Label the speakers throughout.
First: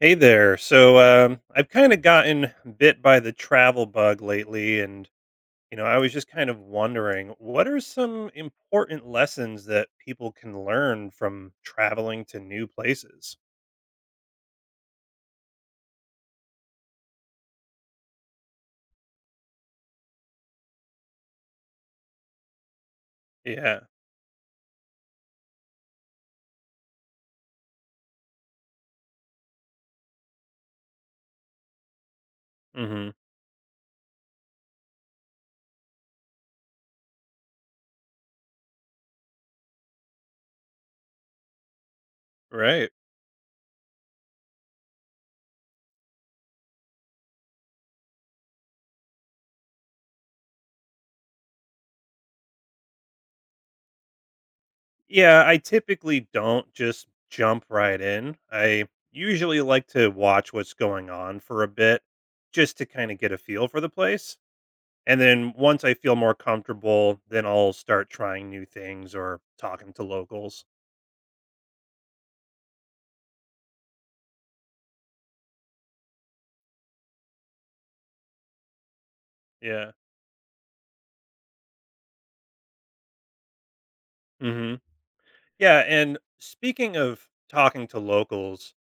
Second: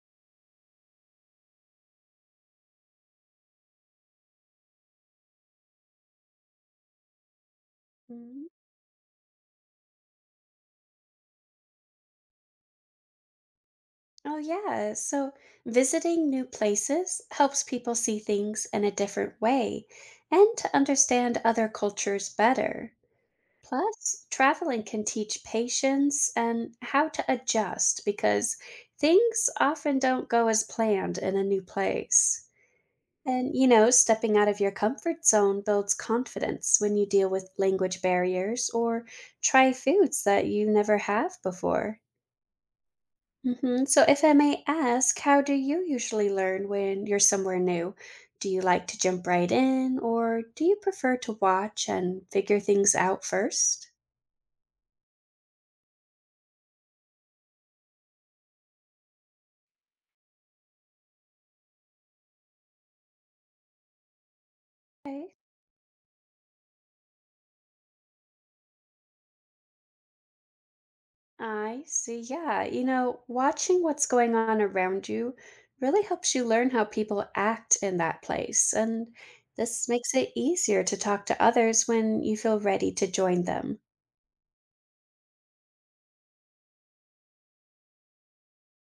Speaker 1: Hey there. I've kind of gotten bit by the travel bug lately, and I was just kind of wondering, what are some
Speaker 2: Mm.
Speaker 1: important lessons that people can learn from traveling to new places?
Speaker 2: Oh, yeah. So visiting new places helps people see things in a different way and to understand other cultures better.
Speaker 1: Yeah.
Speaker 2: Plus, traveling can teach patience and how to adjust because things often don't go as planned in a new place.
Speaker 1: Hmm.
Speaker 2: And, you know, stepping out of your comfort zone builds confidence when you deal with language barriers or try foods that you never have before.
Speaker 1: Right.
Speaker 2: So, if I may ask, how do you usually learn when you're somewhere new? Do you like to jump right in, or do you prefer to watch and figure things out first?
Speaker 1: Yeah, I typically don't just jump right in. I usually like to watch what's going on for a bit just to kind of get a feel for the place. And
Speaker 2: Okay,
Speaker 1: then once I feel more comfortable, then I'll start trying new things or talking to locals.
Speaker 2: I see. Yeah, you know, watching what's going on around you really helps you learn how people act in that place. And this
Speaker 1: Yeah.
Speaker 2: makes it easier to talk to others when you feel ready to join them.
Speaker 1: Hmm. Yeah. And speaking of talking to locals,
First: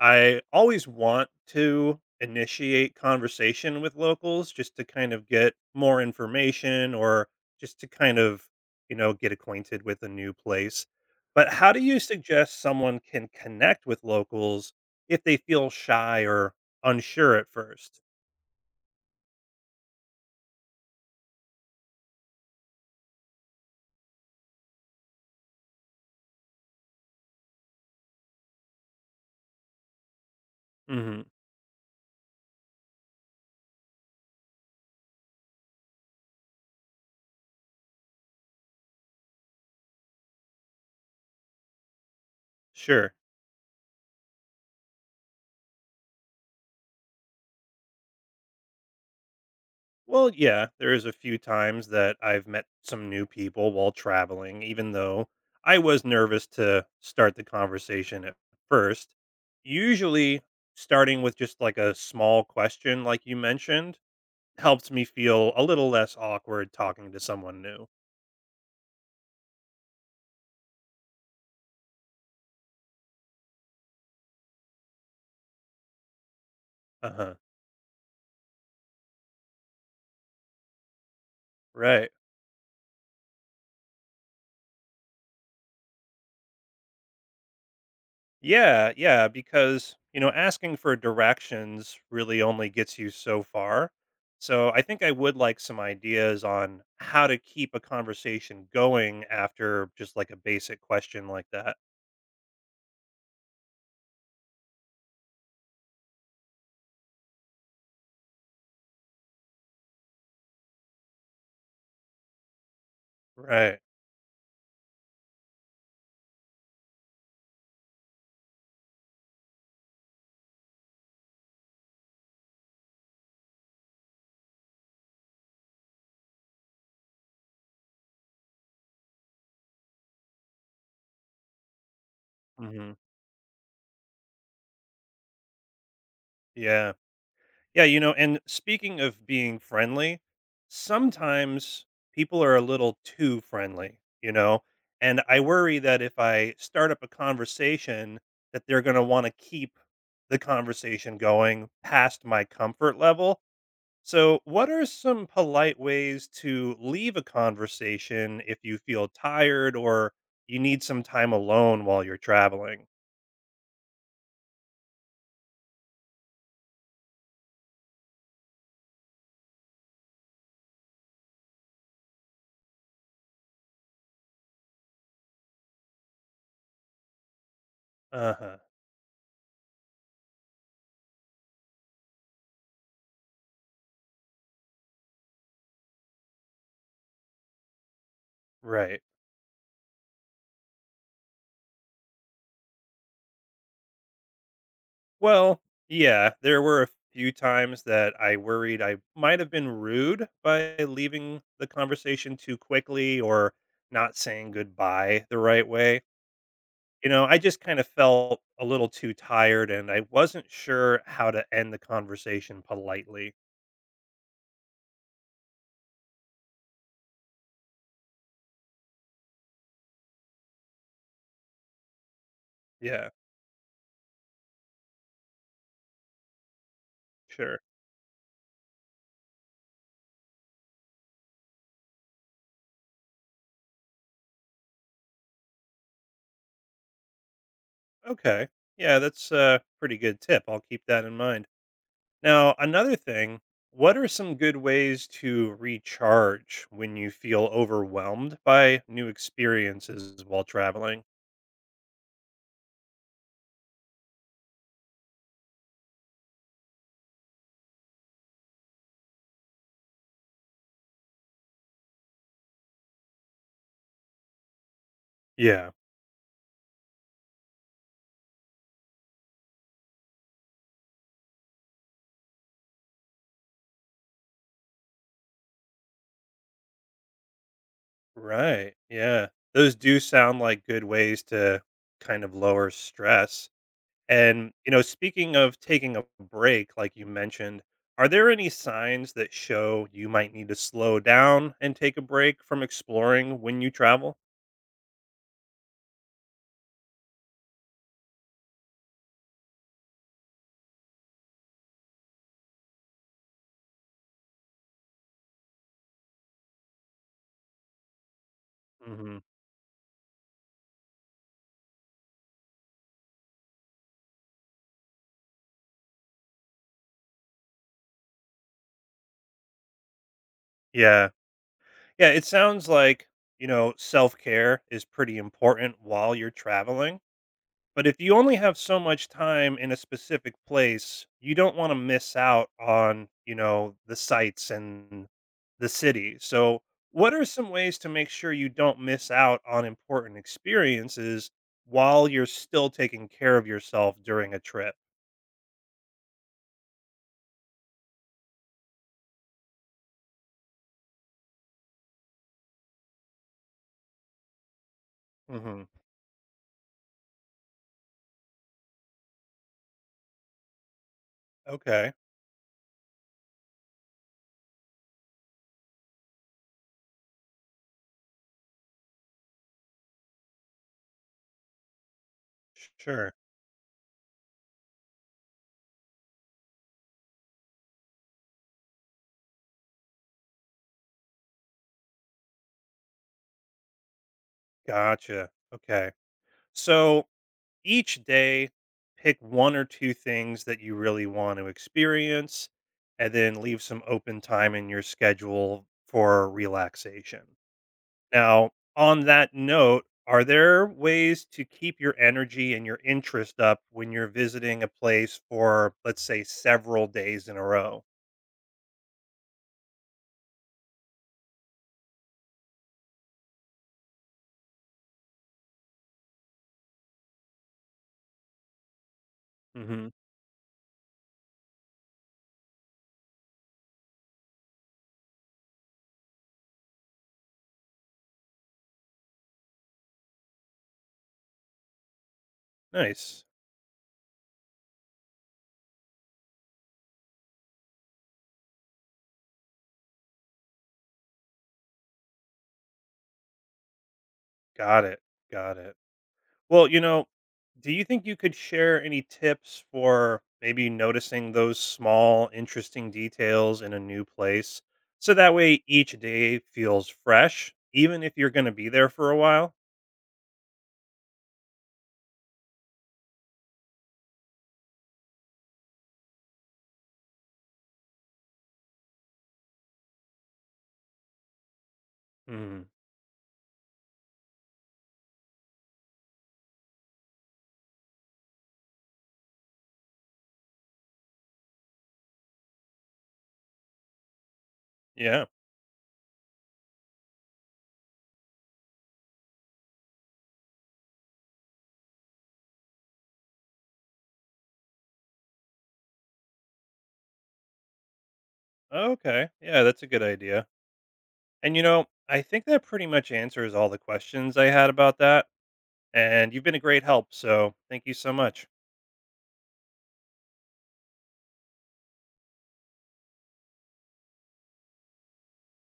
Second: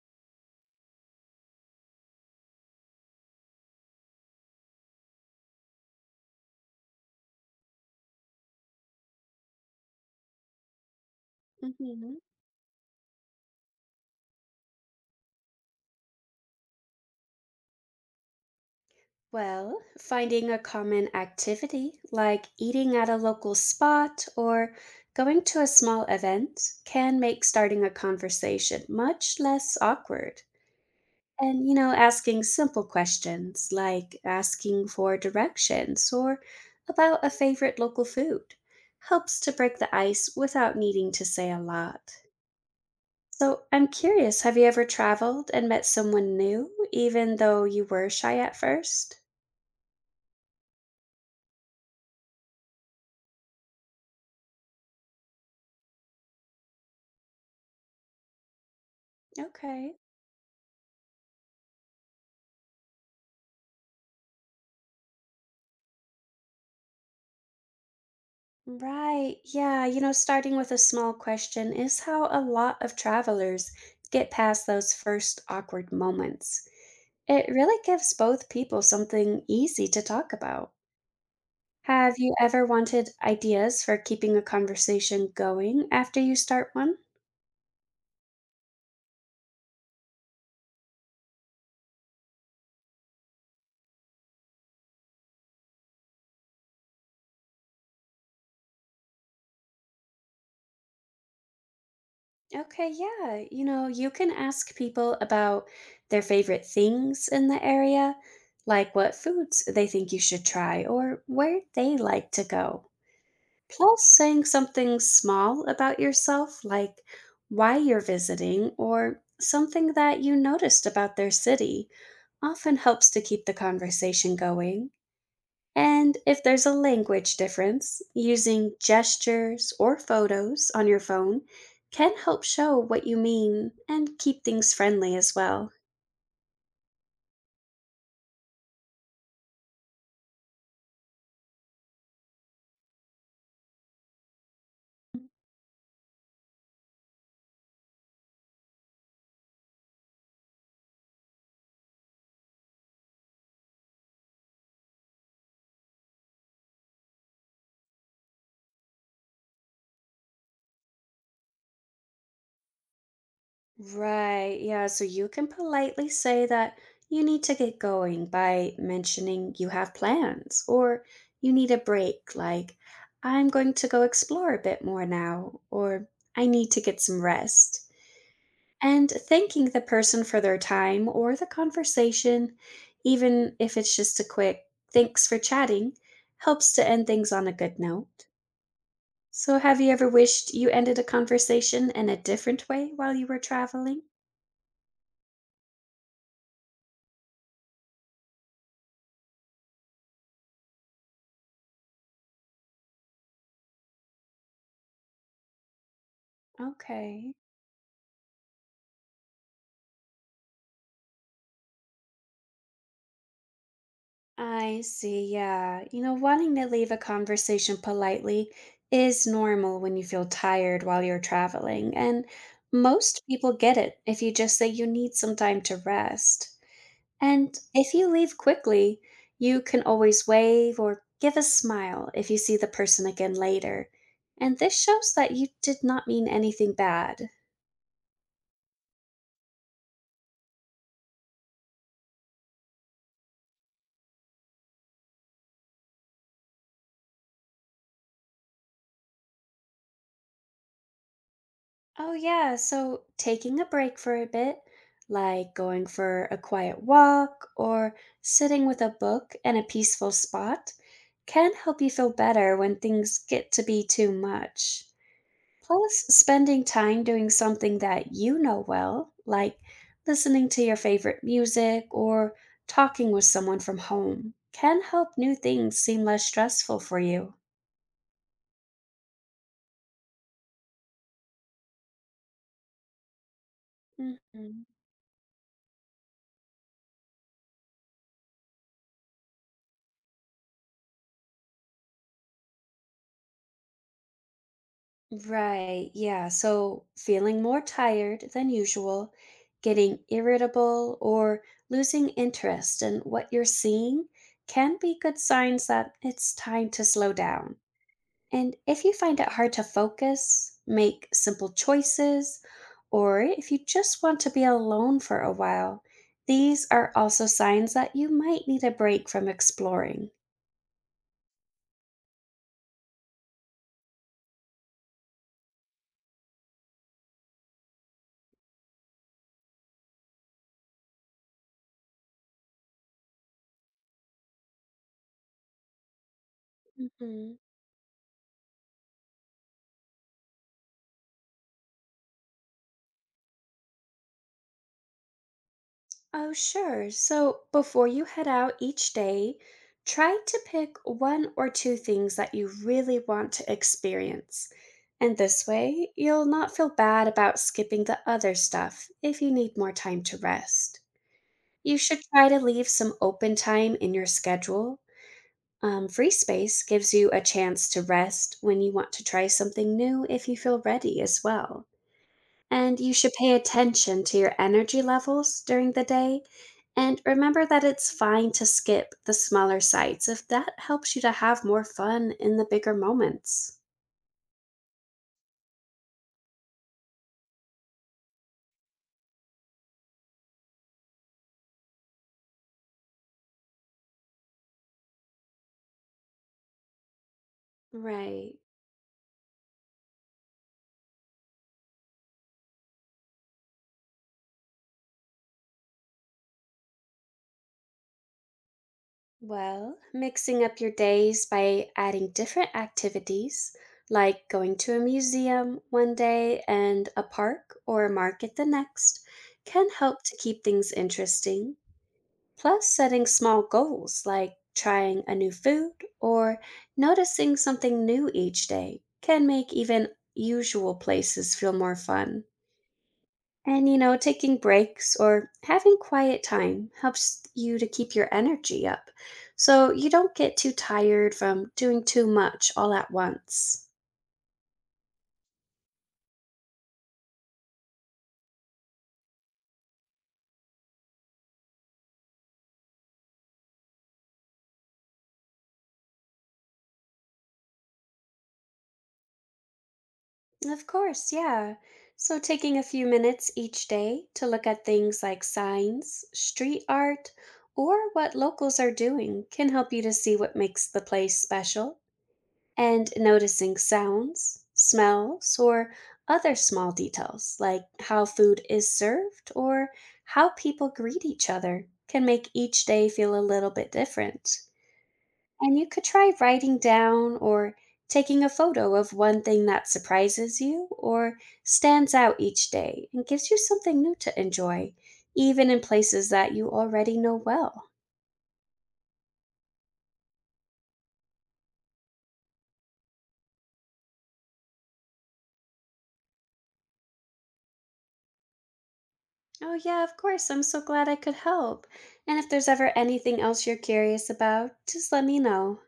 Speaker 1: I always want to initiate conversation with locals just to kind of get more information or just to kind of, get acquainted with a new place. But how do you
Speaker 2: hmm
Speaker 1: suggest someone can connect with locals if they feel shy or unsure at first?
Speaker 2: Well, finding a common activity like eating at a local spot or going to a small event can make starting a conversation much less awkward. And, you know, asking simple questions like asking for directions or about a favorite local food helps to break the ice without needing to say a lot.
Speaker 1: Sure.
Speaker 2: So, I'm curious, have you ever traveled and met someone new, even though you were shy at first?
Speaker 1: Well, yeah, there is a few times that I've met some new people while traveling, even though I was nervous to start the conversation at first.
Speaker 2: Okay.
Speaker 1: Usually, starting with just like a small question, like you mentioned, helps me feel a little less awkward talking to someone new.
Speaker 2: Right. Yeah. You know, starting with a small question is how a lot of travelers get past those first awkward moments.
Speaker 1: Uh huh.
Speaker 2: It really gives both people something easy to talk about.
Speaker 1: Right.
Speaker 2: Have you ever wanted ideas for keeping a conversation going after you start one?
Speaker 1: Yeah, yeah, because, asking for directions really only gets you so far. So I think I would like some ideas on how to keep a conversation going after just like a basic question like that.
Speaker 2: Okay, yeah. You know, you can ask people about their favorite things in the area, like what foods they think you should try or where they like to go.
Speaker 1: Right.
Speaker 2: Plus, saying something small about yourself, like why you're visiting or something that you noticed about their city, often helps to keep the conversation going. And if there's a language difference, using gestures or photos on your phone can help show
Speaker 1: Hmm.
Speaker 2: what you mean and keep things friendly as well.
Speaker 1: Yeah. Yeah, you know, and speaking of being friendly, sometimes people are a little too friendly, you know, and I worry that if I start up a conversation that they're going to want to keep the conversation going past my comfort level. So, what are some polite ways to leave a conversation if you feel tired or you need some time alone while you're traveling?
Speaker 2: Right, yeah. So you can politely say that you need to get going by mentioning you have plans or you need a break, like, I'm going to go explore a bit more now, or I need to get some rest.
Speaker 1: Uh huh.
Speaker 2: And thanking the person for their time or the conversation, even if it's just a quick thanks for chatting, helps to end things on a good note.
Speaker 1: Right.
Speaker 2: So, have you ever wished you ended a conversation in a different way while you were traveling?
Speaker 1: Well, yeah, there were a few times that I worried I might have been rude by leaving the conversation too quickly or not saying goodbye the right way. You know,
Speaker 2: Okay.
Speaker 1: I just kind of felt a little too tired and I wasn't sure how to end the conversation politely.
Speaker 2: I see, yeah. You know, wanting to leave a conversation politely is normal when you feel tired while you're traveling, and
Speaker 1: Yeah,
Speaker 2: most people get it if you just say you need some time to rest. And
Speaker 1: sure.
Speaker 2: if you leave quickly, you can always wave or give a smile if you see the person again later. And this shows that you did not mean anything bad.
Speaker 1: Okay. Yeah, that's a pretty good tip. I'll keep that in mind. Now, another thing, what are some good ways to recharge when you feel overwhelmed by new experiences while traveling?
Speaker 2: Oh, yeah. So taking a break for a bit, like going for a quiet walk or sitting with a book in a peaceful spot, can help you feel better when things get to be too much.
Speaker 1: Yeah,
Speaker 2: Plus, spending time doing something that you know well, like listening to your favorite music or talking with someone from home, can help new things seem less stressful for you.
Speaker 1: right. Yeah. Those do sound like good ways to kind of lower stress. And,
Speaker 2: Mhm.
Speaker 1: you know, speaking of taking a break, like you mentioned, are there any signs that show you might need to slow down and take a break from exploring when you travel?
Speaker 2: Right, yeah. So feeling more tired than usual, getting irritable, or losing interest in what you're seeing can be good signs that it's time to slow down. And if you
Speaker 1: Hmm.
Speaker 2: find it hard to focus, make simple choices, or if you just want to be alone for a while, these are also signs that you might need a break from exploring.
Speaker 1: Yeah. Yeah. It sounds like, you know, self care is pretty important while you're traveling. But if you only have so much time in a specific place, you don't want to miss out on, you know, the sights and the city. So, what are
Speaker 2: Mhm.
Speaker 1: some ways to make sure you don't miss out on important experiences while you're still taking care of yourself during a trip?
Speaker 2: Oh, sure. So before you head out each day, try to pick one or two things that you really want to experience. And this
Speaker 1: Hmm.
Speaker 2: way, you'll not feel bad about skipping the other stuff if you need more time to rest. You
Speaker 1: Okay,
Speaker 2: should try to leave some open time in your schedule. Free space gives you a chance to rest when you want to try something new if you feel ready as well. And you should
Speaker 1: sure.
Speaker 2: pay attention to your energy levels during the day. And remember that it's fine to skip the smaller sites if that helps you to have more fun in the bigger moments.
Speaker 1: Gotcha. Okay. So, each day pick one or two things that you really want to experience and then leave some open time in your schedule for relaxation.
Speaker 2: Right.
Speaker 1: Now, on that note, are there ways to keep your energy and your interest up when you're visiting a place for, let's say, several days in a row?
Speaker 2: Well, mixing up your days by adding different activities, like going to a museum one day and a park or a market the next, can
Speaker 1: Hmm.
Speaker 2: help to keep things interesting. Plus, setting small goals like trying a new food or noticing something new each day can make even usual places feel more fun.
Speaker 1: Nice.
Speaker 2: And you know, taking breaks or having quiet time helps you to keep your energy up so you don't get too tired from doing too much all at once.
Speaker 1: Got it. Got it. Well, you know, do you think you could share any tips for maybe noticing those small, interesting details in a new place? So that way each day feels fresh, even if you're going to be there for a while?
Speaker 2: Of course, yeah. So, taking a few minutes each day to look at things like signs, street art, or what locals are doing can help you to see what makes the place special.
Speaker 1: Hmm.
Speaker 2: And noticing sounds, smells, or other small details like how food is served or how people greet each other can make each day feel a little bit different.
Speaker 1: Yeah.
Speaker 2: And you could try writing down or taking a photo of one thing that surprises you or stands out each day and gives you something new to enjoy, even in places that you already know well.
Speaker 1: Okay. Yeah, that's a good idea. And, you know, I think that pretty much answers all the questions I had about that. And you've been a great help. So thank you so much.
Speaker 2: Oh, yeah, of course. I'm so glad I could help. And if there's ever anything else you're curious about, just let me know.